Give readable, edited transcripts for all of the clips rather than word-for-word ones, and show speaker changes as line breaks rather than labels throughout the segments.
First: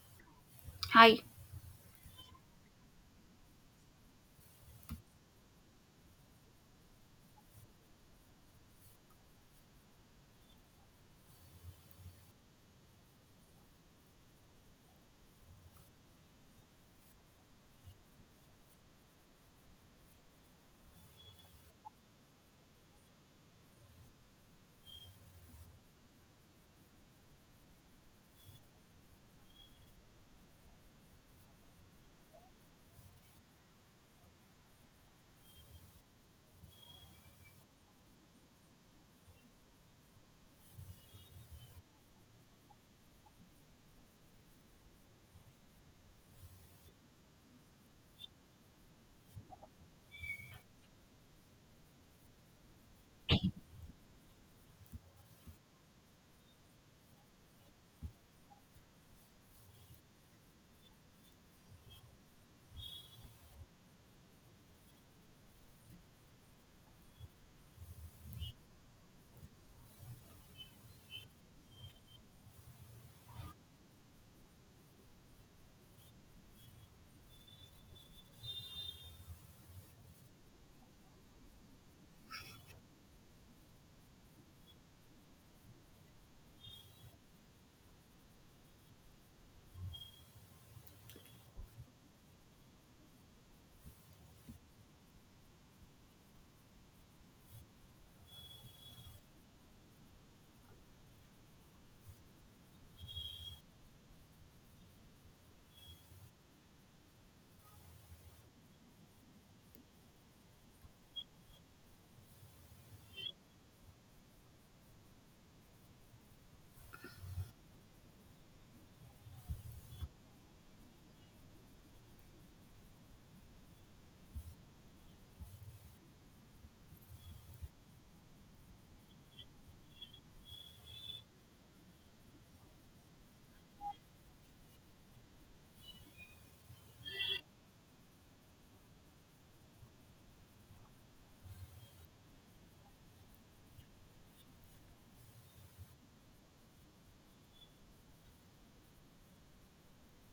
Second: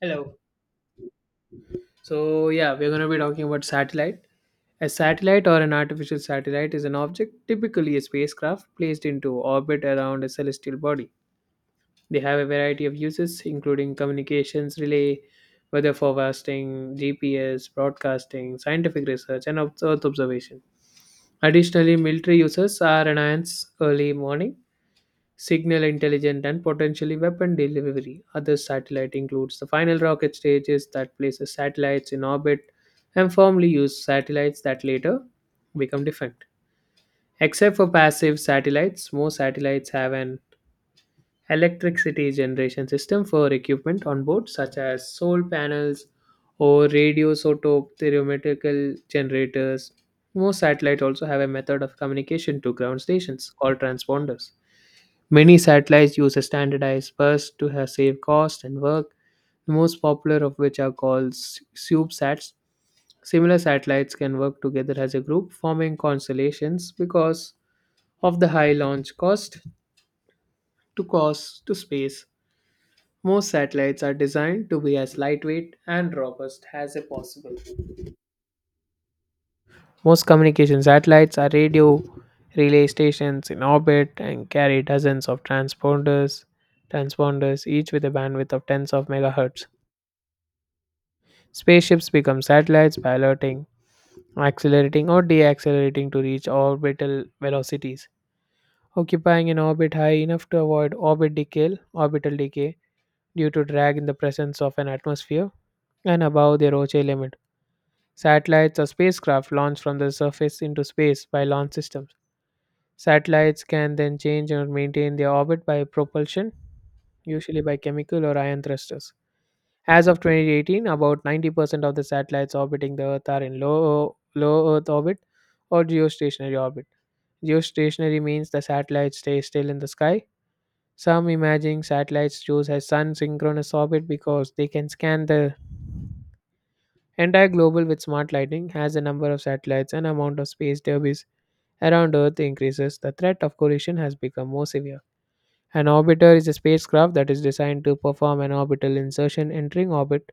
Hello.
Hi.
So, yeah, we're going to be talking about satellite. A satellite or an artificial satellite is an object, typically a spacecraft, placed into orbit around a celestial body. They have a variety of uses, including communications, relay, weather forecasting, GPS, broadcasting, scientific research, and Earth observation. Additionally, military uses are enhanced early morning signal intelligent and potentially weapon delivery. Other satellite includes the final rocket stages that places satellites in orbit and firmly use satellites that later become different. Except for passive satellites, most satellites have an electricity generation system for equipment on board, such as solar panels or radioisotope thermometrical generators. Most satellites also have a method of communication to ground stations called transponders. Many satellites use a standardized bus to save cost and work, the most popular of which are called CubeSats. Similar satellites can work together as a group, forming constellations because of the high launch cost to space. Most satellites are designed to be as lightweight and robust as possible. Most communication satellites are radio relay stations in orbit and carry dozens of transponders, each with a bandwidth of tens of megahertz. Spaceships become satellites by alerting, accelerating or deaccelerating to reach orbital velocities, occupying an orbit high enough to avoid orbital decay due to drag in the presence of an atmosphere and above their Roche limit. Satellites or spacecraft launched from the surface into space by launch systems. Satellites can then change or maintain their orbit by propulsion, usually by chemical or ion thrusters. As of 2018, about 90% of the satellites orbiting the Earth are in low Earth orbit or geostationary orbit. Geostationary means the satellites stay still in the sky. Some imaging satellites choose a sun synchronous orbit because they can scan the entire global with smart lighting. As the number of satellites and amount of space debris around Earth increases, the threat of collision has become more severe. An orbiter is a spacecraft that is designed to perform an orbital insertion entering orbit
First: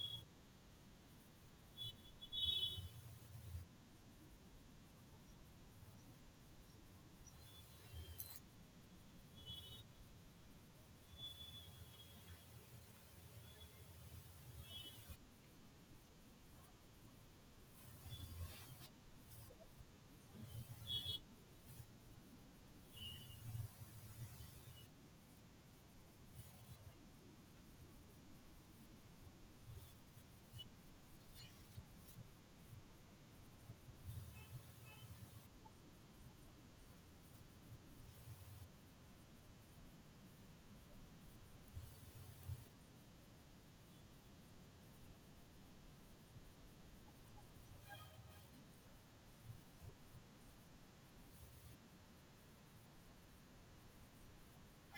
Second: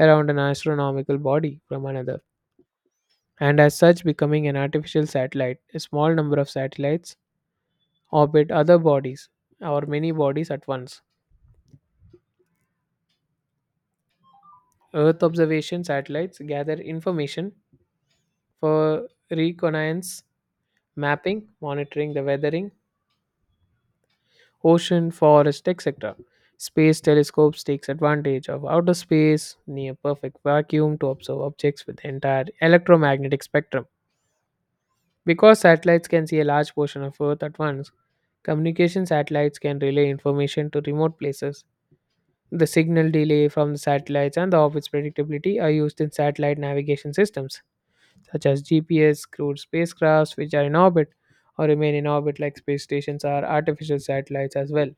around an astronomical body from another, and as such becoming an artificial satellite. A small number of satellites orbit other bodies or many bodies at once. Earth observation satellites gather information for reconnaissance, mapping, monitoring the weathering, ocean, forest, etc. Space telescopes takes advantage of outer space near perfect vacuum to observe objects with the entire electromagnetic spectrum. Because satellites can see a large portion of Earth at once, communication satellites can relay information to remote places. The signal delay from the satellites and the orbit's predictability are used in satellite navigation systems, such as GPS, crewed spacecrafts which are in orbit or remain in orbit like space stations are artificial satellites as well.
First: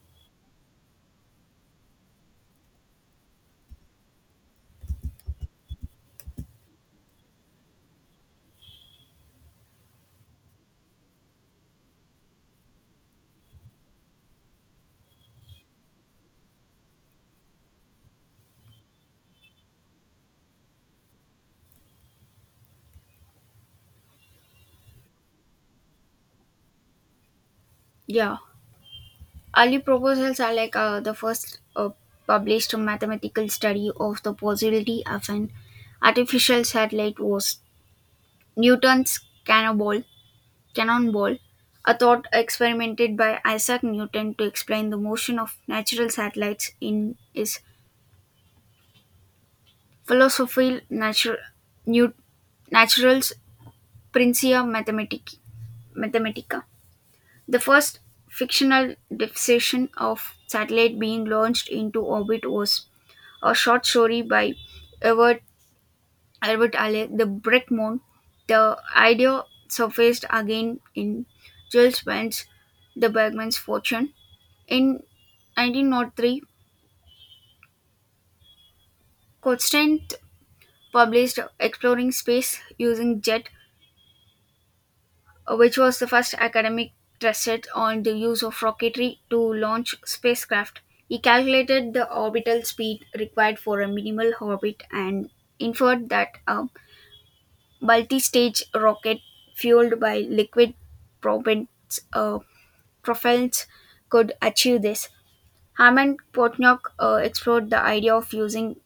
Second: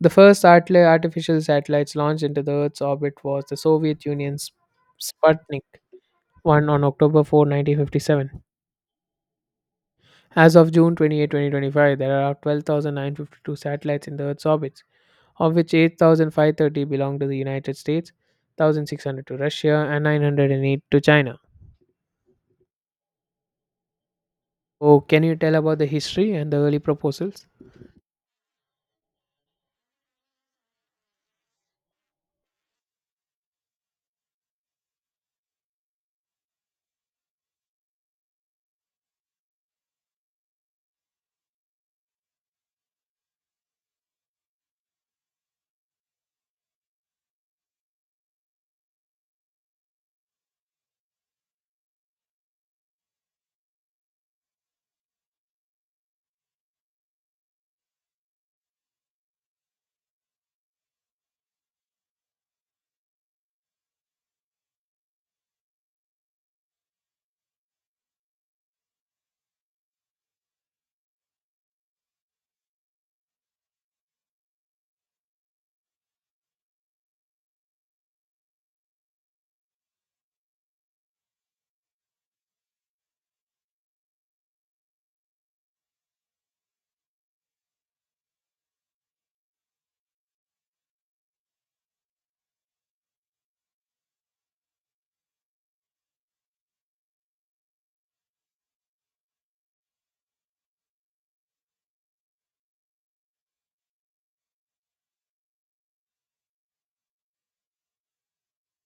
The first artificial satellites launched into the Earth's orbit was the Soviet Union's Sputnik 1 on October 4, 1957. As of June 28, 2025, there are 12,952 satellites in the Earth's orbits, of which 8,530 belong to the United States, 1,600 to Russia, and 908 to China. Oh, can you tell about the history and the early proposals?
Yeah. Early proposals are like the first published mathematical study of the possibility of an artificial satellite was Newton's cannonball, cannonball, a thought experimented by Isaac Newton to explain the motion of natural satellites in his philosophical natur- new- naturals Principia Mathematici- Mathematica. The first fictional depiction of satellite being launched into orbit was a short story by Edward Albert Alley, The Brick Moon. The idea surfaced again in Jules Verne's The Bergman's Fortune. In 1903, Constant published Exploring Space Using Jet, which was the first academic tested on the use of rocketry to launch spacecraft. He calculated the orbital speed required for a minimal orbit and inferred that a multi stage rocket fueled by liquid propellants, uh, propellants could achieve this. Hammond Portnoy explored the idea of using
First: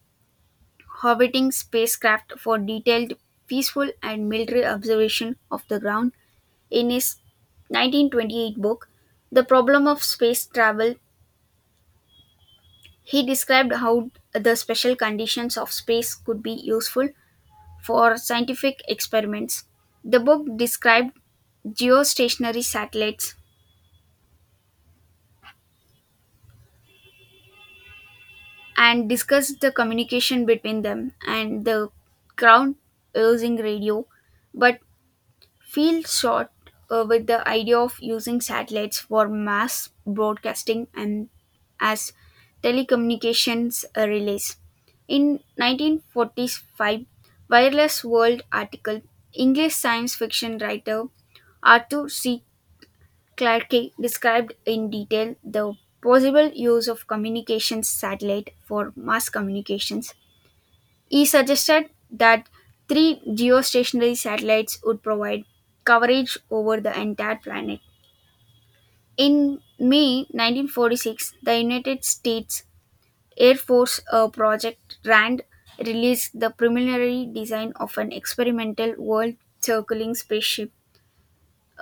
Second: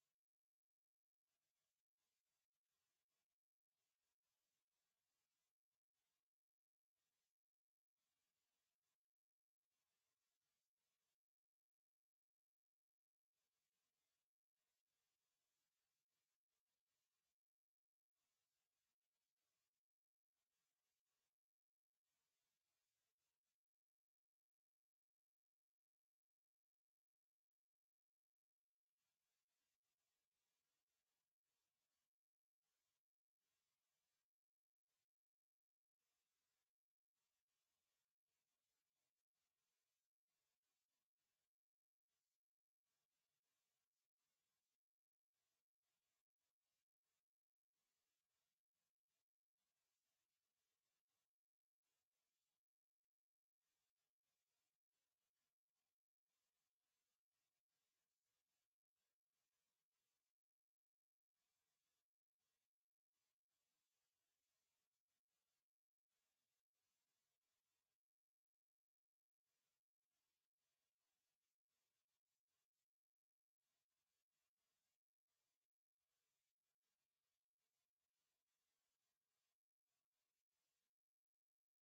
orbiting spacecraft for detailed, peaceful, and military observation of the ground in his 1928 book, The Problem of Space Travel, he described how the special conditions of space could be useful for scientific experiments. The book described geostationary satellites and discussed the communication between them and the ground using radio, but Field shot with the idea of using satellites for mass broadcasting and as telecommunications relays. In 1945, Wireless World article, English science fiction writer Arthur C. Clarke described in detail the possible use of communications satellite for mass communications. He suggested that three geostationary satellites would provide coverage over the entire planet. In May 1946, the United States Air Force, Project RAND, released the preliminary design of an experimental world circling spaceship,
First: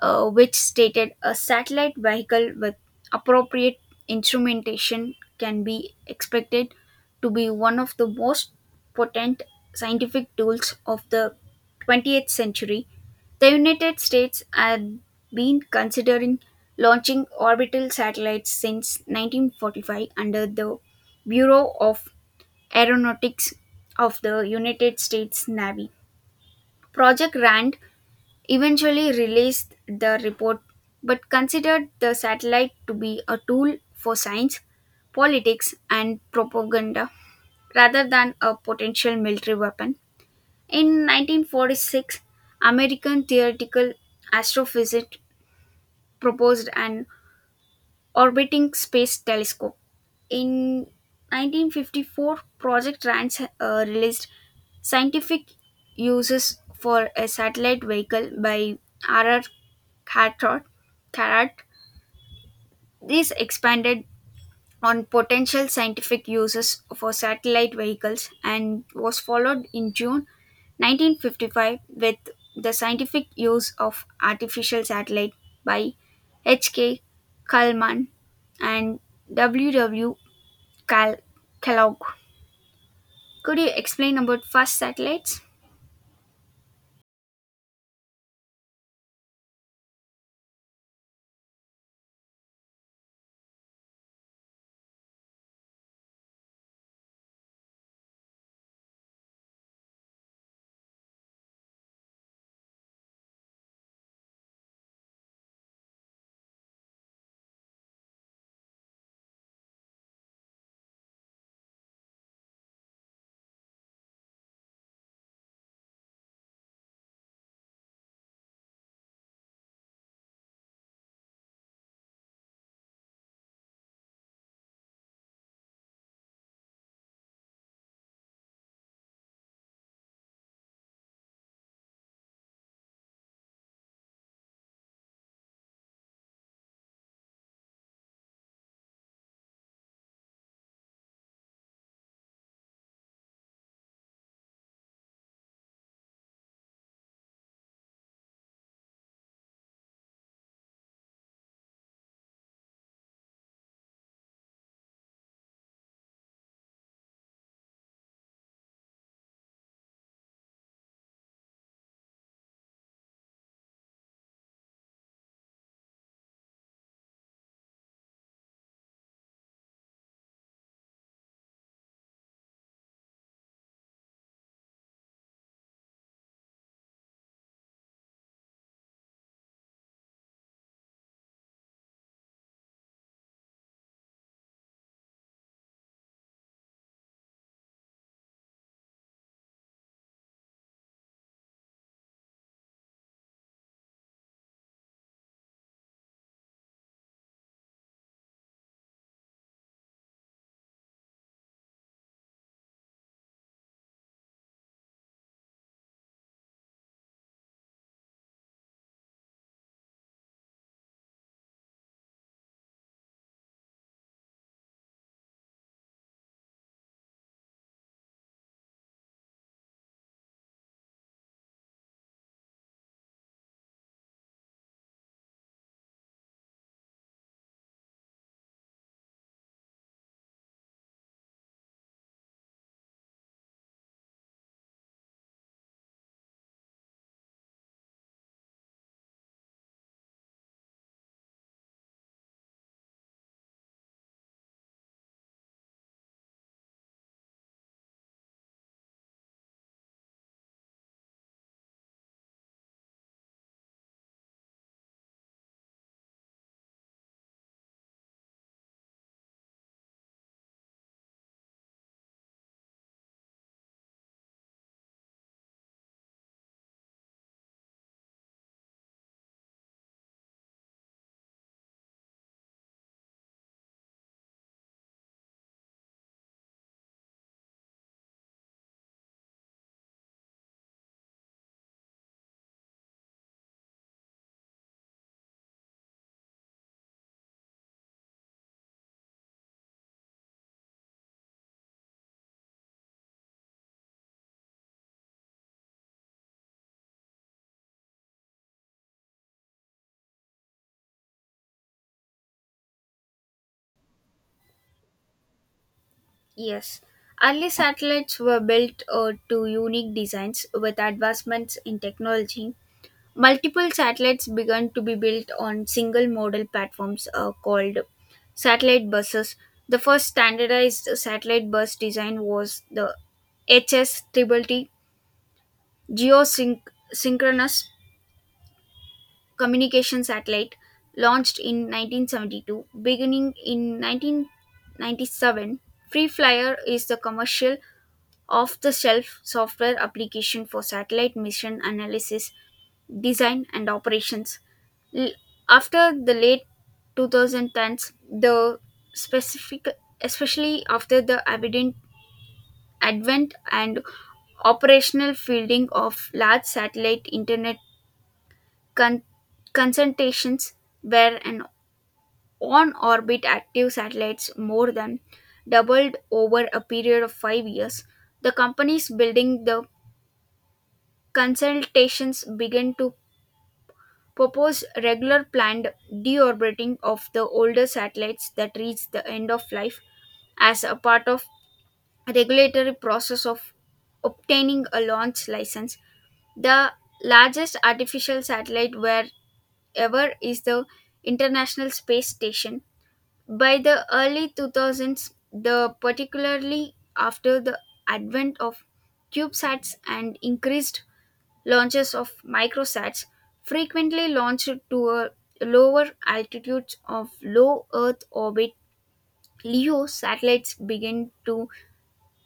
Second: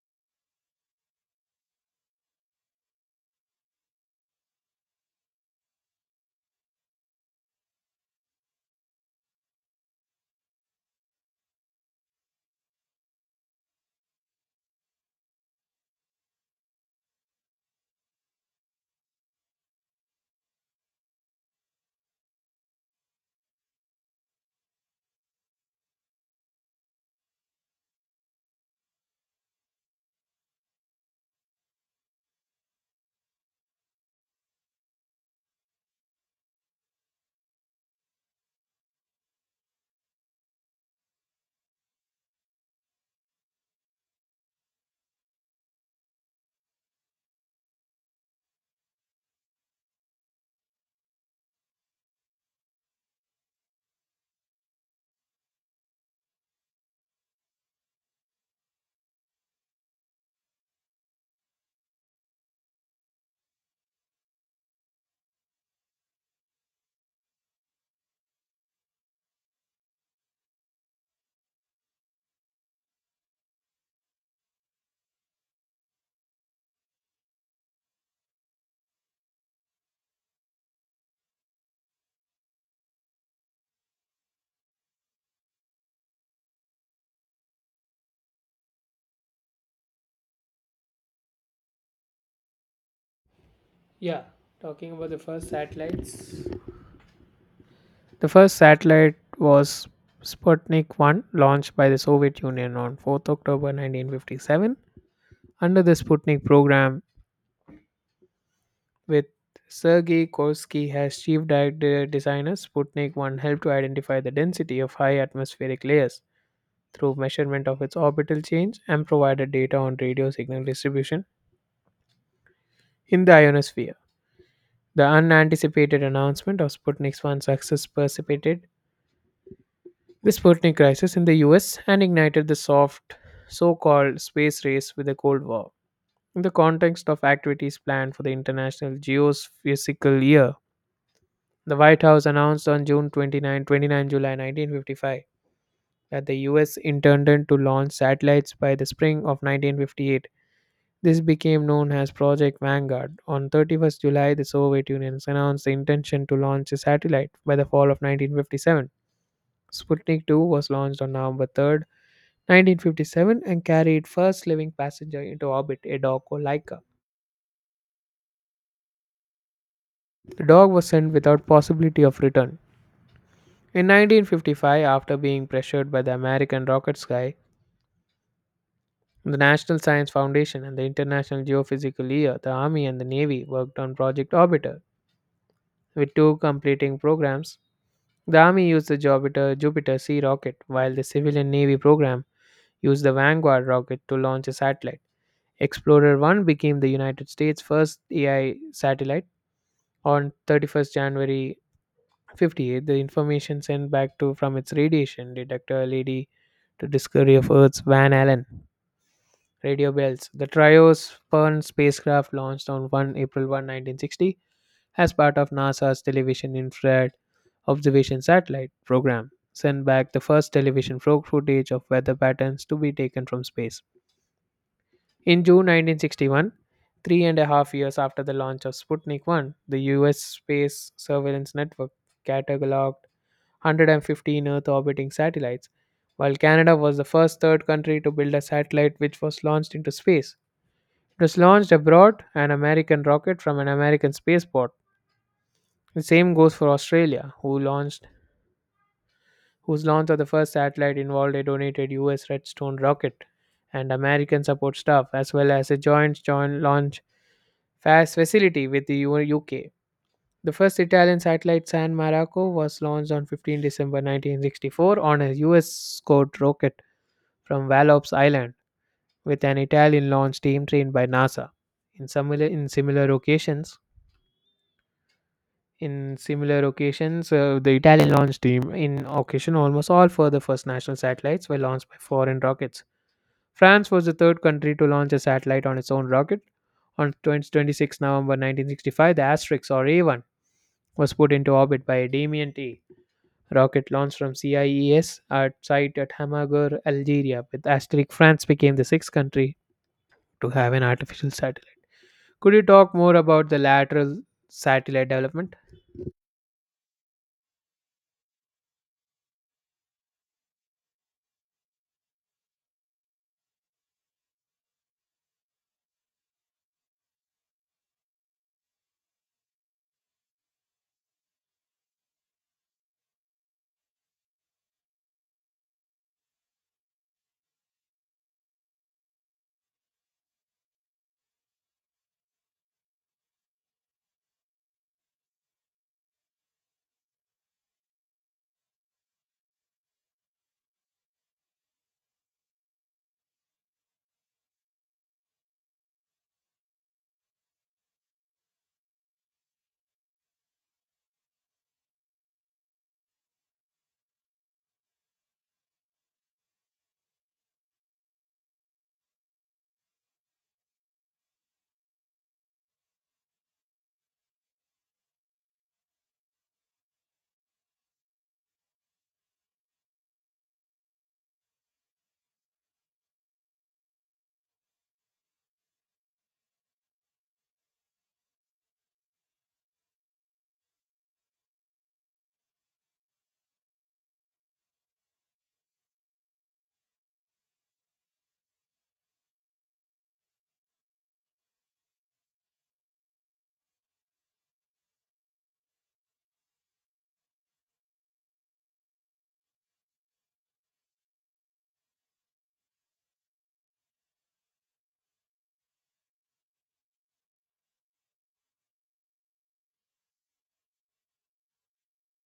which stated a satellite vehicle with appropriate instrumentation can be expected to be one of the most potent scientific tools of the 20th century. The United States had been considering launching orbital satellites since 1945 under the Bureau of Aeronautics of the United States Navy. Project RAND eventually released the report but considered the satellite to be a tool for science, politics, and propaganda rather than a potential military weapon. In 1946, American theoretical astrophysicist proposed an orbiting space telescope. In 1954, Project Rance released scientific uses for a satellite vehicle by R.R. Carrot. Carrot. This expanded on potential scientific uses for satellite vehicles and was followed in June 1955 with the scientific use of artificial satellite by H.K. Kalman and W. W. Cal- Kellogg. Could you explain about first satellites?
Yeah, talking about the first satellites. The first satellite was Sputnik 1, launched by the Soviet Union on 4th October 1957 under the Sputnik program with Sergei Korsky as chief designer. Sputnik 1 helped to identify the density of high atmospheric layers through measurement of its orbital change and provided data on radio signal distribution in the ionosphere. The unanticipated announcement of Sputnik 1's success precipitated the Sputnik crisis in the US and ignited the soft so called space race with the Cold War. In the context of activities planned for the International Geophysical Year, the White House announced on 29 July 1955 that the US intended to launch satellites by the spring of 1958. This became known as Project Vanguard. On 31st July, the Soviet Union announced the intention to launch a satellite by the fall of 1957. Sputnik 2 was launched on November 3rd, 1957 and carried first living passenger into orbit, a dog called Laika. The dog was sent without possibility of return. In 1955, after being pressured by the American rocket sky, the National Science Foundation and the International Geophysical Year, the Army and the Navy worked on Project Orbiter, with two completing programs. The Army used the Jupiter C rocket, while the civilian Navy program used the Vanguard rocket to launch a satellite. Explorer 1 became the United States' first AI satellite on 31st January 58. The information sent back to from its radiation detector led to discovery of Earth's Van Allen radio bells. The trio's Pern spacecraft launched on 1 April 1, 1960 as part of NASA's Television Infrared Observation Satellite program, sent back the first television frog footage of weather patterns to be taken from space. In June 1961, three and a half years after the launch of Sputnik 1, the US space surveillance network cataloged 115 Earth orbiting satellites, while Canada was the first third country to build a satellite which was launched into space. It was launched abroad an American rocket from an American spaceport. The same goes for Australia, who launched whose launch of the first satellite involved a donated US Redstone rocket and American support staff, as well as a joint launch fast facility with the UK. The first Italian satellite San Marco was launched on 15 December 1964 on a US scored rocket from Vallops Island with an Italian launch team trained by NASA. In similar, in similar occasions, In similar occasions, the Italian launch team in occasion almost all further first national satellites were launched by foreign rockets. France was the third country to launch a satellite on its own rocket. On 20 26 November 1965, the Asterix or A1 was put into orbit by a Damien T rocket launched from CIES at site at Hamagur, Algeria. With Asterix, France became the sixth country to have an artificial satellite. Could you talk more about the lateral satellite development?
Yes. Early satellites were built to unique designs with advancements in technology. Multiple satellites began to be built on single model platforms called satellite buses. The first standardized satellite bus design was the HS TTT Geosynchronous Communication Satellite, launched in 1972. Beginning in 1997, Free Flyer is the commercial off the shelf software application for satellite mission analysis design and operations. L- After the late 2010s, the specific, especially after the evident advent and operational fielding of large satellite internet con- concentrations, where an on-orbit active satellites more than doubled over a period of 5 years, the companies building the consultations began to propose regular planned deorbiting of the older satellites that reach the end of life as a part of regulatory process of obtaining a launch license. The largest artificial satellite wherever is the international space station. By the early 2000s, the particularly after the advent of cubesats and increased launches of microsats frequently launched to a lower altitudes of low Earth orbit. LEO satellites begin to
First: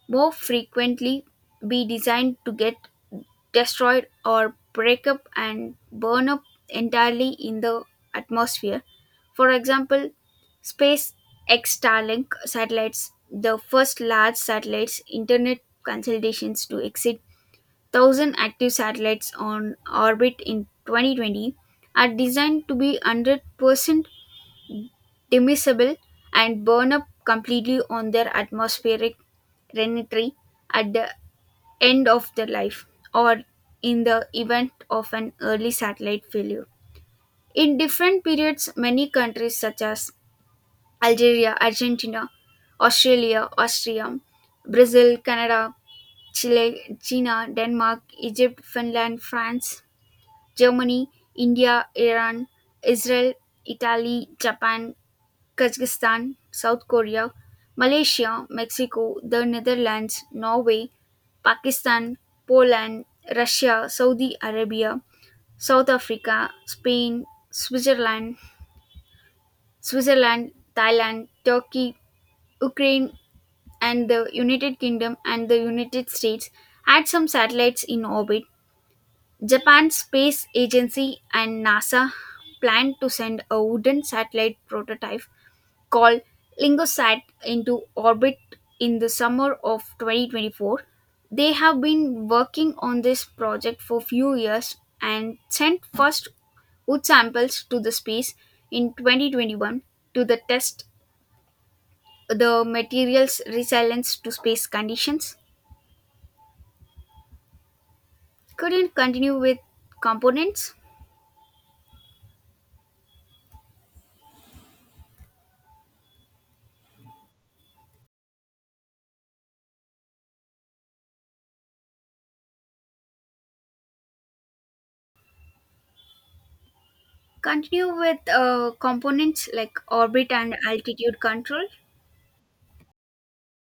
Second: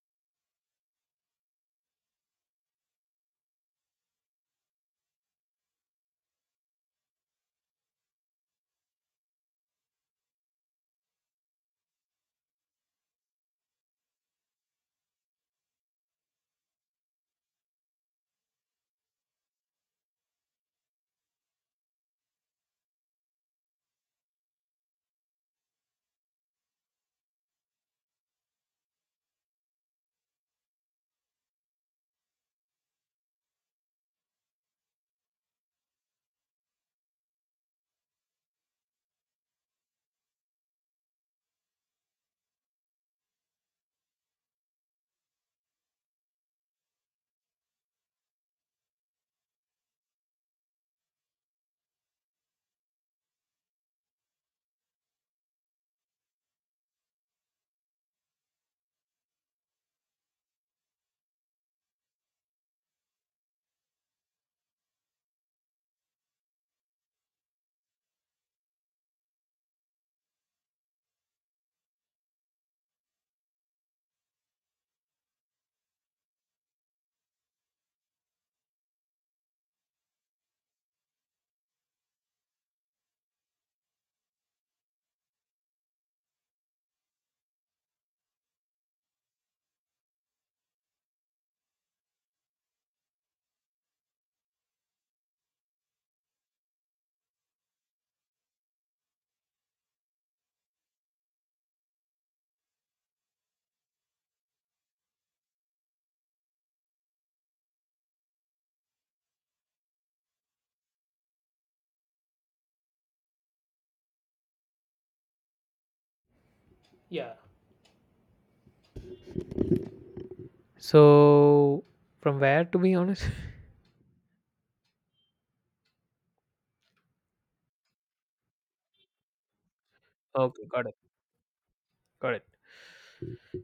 more frequently be designed to get destroyed or break up and burn up entirely in the atmosphere. For example, SpaceX Starlink satellites, the first large satellites internet consultations to exit thousand active satellites on orbit in 2020, are designed to be 100% immiscible and burn up completely on their atmospheric renetry at the end of their life or in the event of an early satellite failure. In different periods, many countries such as Algeria, Argentina, Australia, Austria, Brazil, Canada, Chile, China, Denmark, Egypt, Finland, France, Germany, India, Iran, Israel, Italy, Japan, Kazakhstan, South Korea, Malaysia, Mexico, the Netherlands, Norway, Pakistan, Poland, Russia, Saudi Arabia, South Africa, Spain, Switzerland, Switzerland, Thailand, Turkey, Ukraine, and the United Kingdom and the United States had some satellites in orbit. Japan's space agency and NASA plan to send a wooden satellite prototype called Lingosat into orbit in the summer of 2024. They have been working on this project for few years and sent first wood samples to the space in 2021 to the test the material's resilience to space conditions. Couldn't continue with components.
Yeah. So, from where to be honest?
Continue with components like orbit and
Okay, got it.
altitude control.
Got it.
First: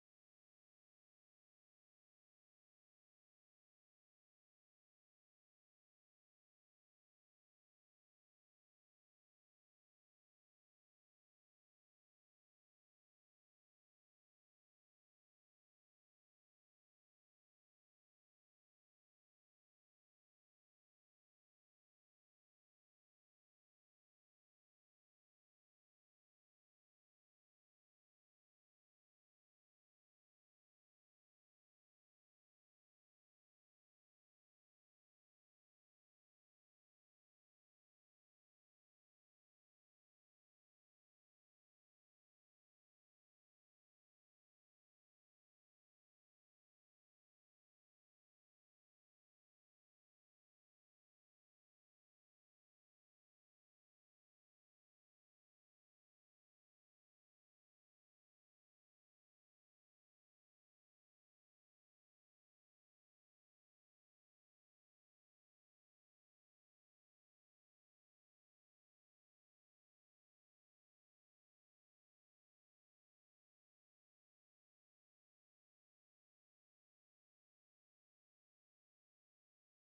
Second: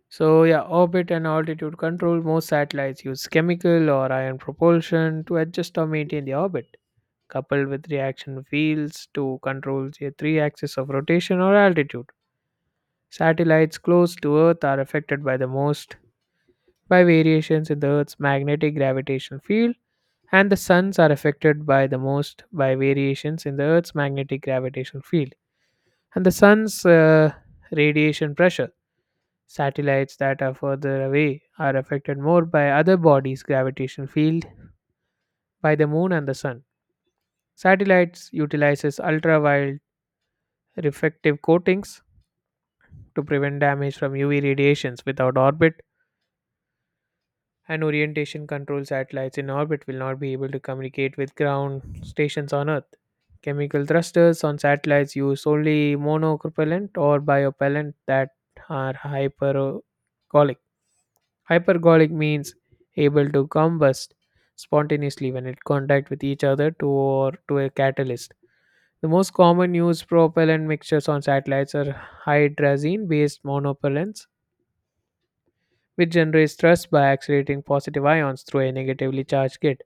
So, yeah, orbit and altitude control. Most satellites use chemical or ion propulsion to adjust or maintain the orbit, coupled with reaction wheels to control the three axis of rotation or altitude. Satellites close to Earth are affected by the most by variations in the Earth's magnetic gravitational field, and the suns are affected by the most by variations in the Earth's magnetic gravitational field and the sun's radiation pressure. Satellites that are further away are affected more by other bodies' gravitational field by the moon and the sun. Satellites utilizes ultraviolet reflective coatings to prevent damage from UV radiations without orbit and orientation control satellites in orbit will not be able to communicate with ground stations on Earth. Chemical thrusters on satellites use only monocropellant or biopellant that are hypergolic. Hypergolic means able to combust spontaneously when it contact with each other to or to a catalyst. The most common used propellant mixtures on satellites are hydrazine based monopellants which generates thrust by accelerating positive ions through a negatively charged gate.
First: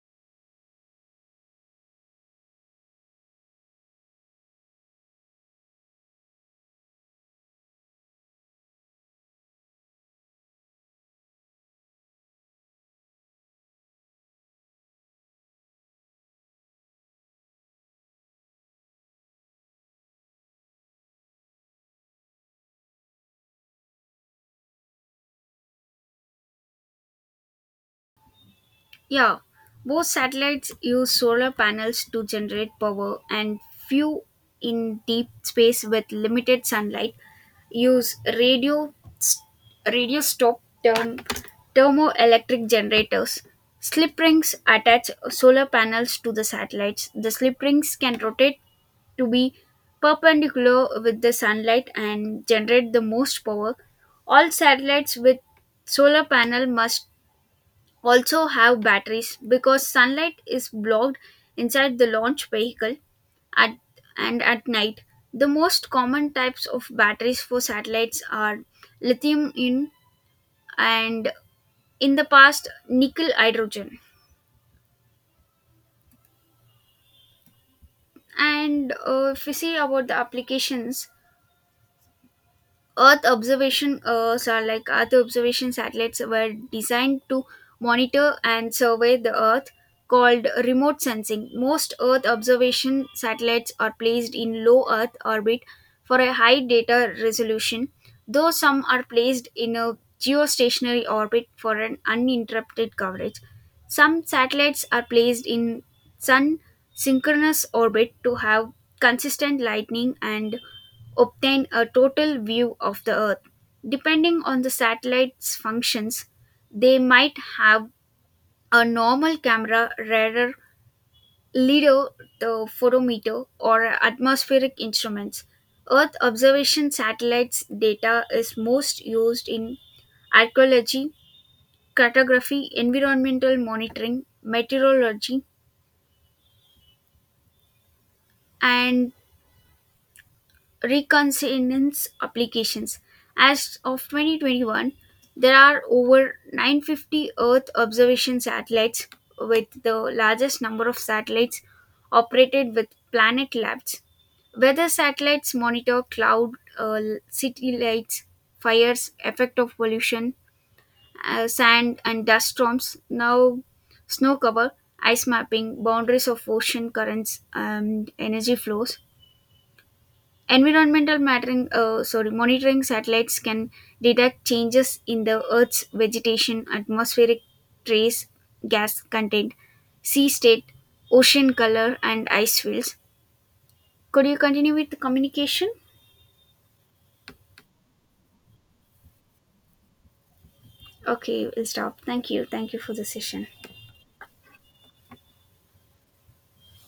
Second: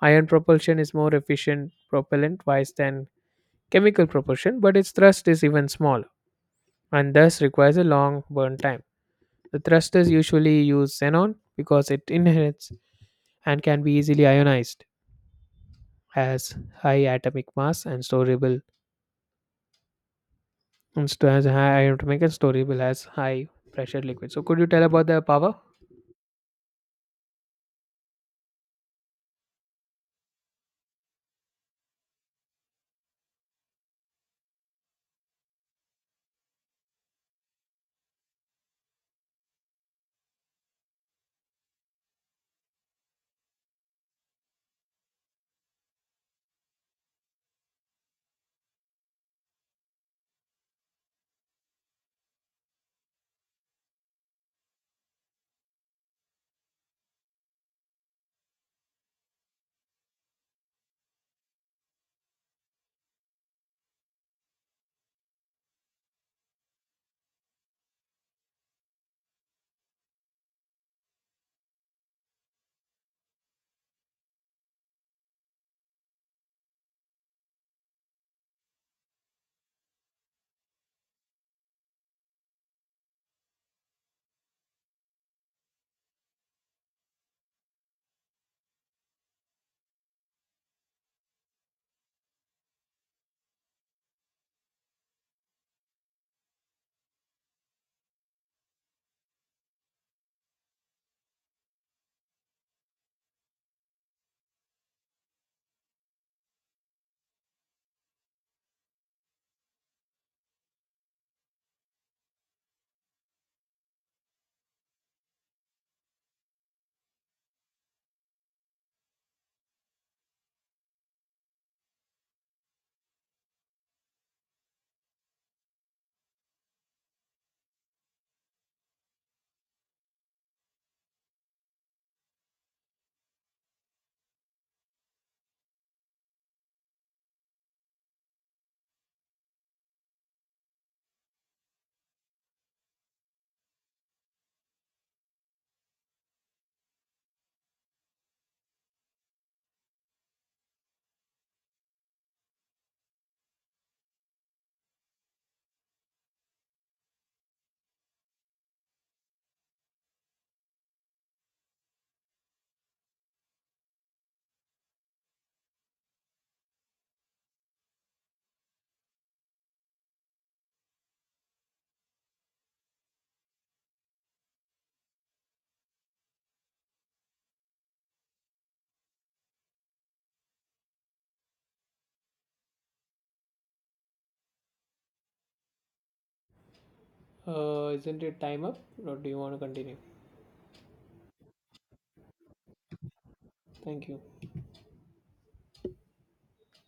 Ion propulsion is more efficient propellant wise than chemical propulsion, but its thrust is even smaller and thus requires a long burn time. The thrusters usually use xenon because it inherits and can be easily ionized, has high atomic mass and storable and has high atomic and storable as high pressure liquid. So could you tell about the power?
Yeah, both satellites use solar panels to generate power, and few in deep space with limited sunlight use radio stop term, thermoelectric generators. Slip rings attach solar panels to the satellites. The slip rings can rotate to be perpendicular with the sunlight and generate the most power. All satellites with solar panel must also have batteries because sunlight is blocked inside the launch vehicle at and at night. The most common types of batteries for satellites are lithium in and in the past nickel hydrogen. And if we see about the applications, Earth observation, so like Earth observation satellites were designed to monitor and survey the Earth, called remote sensing. Most Earth observation satellites are placed in low Earth orbit for a high data resolution, though some are placed in a geostationary orbit for an uninterrupted coverage. Some satellites are placed in sun synchronous orbit to have consistent lightning and obtain a total view of the Earth. Depending on the satellite's functions, they might have a normal camera, radar, LIDAR, the photometer, or atmospheric instruments. Earth observation satellites data is most used in archaeology, cartography, environmental monitoring, meteorology, and reconnaissance applications. As of 2021, there are over 950 Earth observation satellites, with the largest number of satellites operated with Planet Labs. Weather satellites monitor cloud, uh, city lights, fires, effect of pollution, sand and dust storms, now snow cover, ice mapping, boundaries of ocean currents, and energy flows. Environmental monitoring satellites can detect changes in the Earth's vegetation, atmospheric trace gas content, sea state, ocean color, and ice fields. Could you continue with the communication?
Isn't it time up or do you want to continue?
Okay, we'll stop. Thank you. Thank you for the session.
Thank you.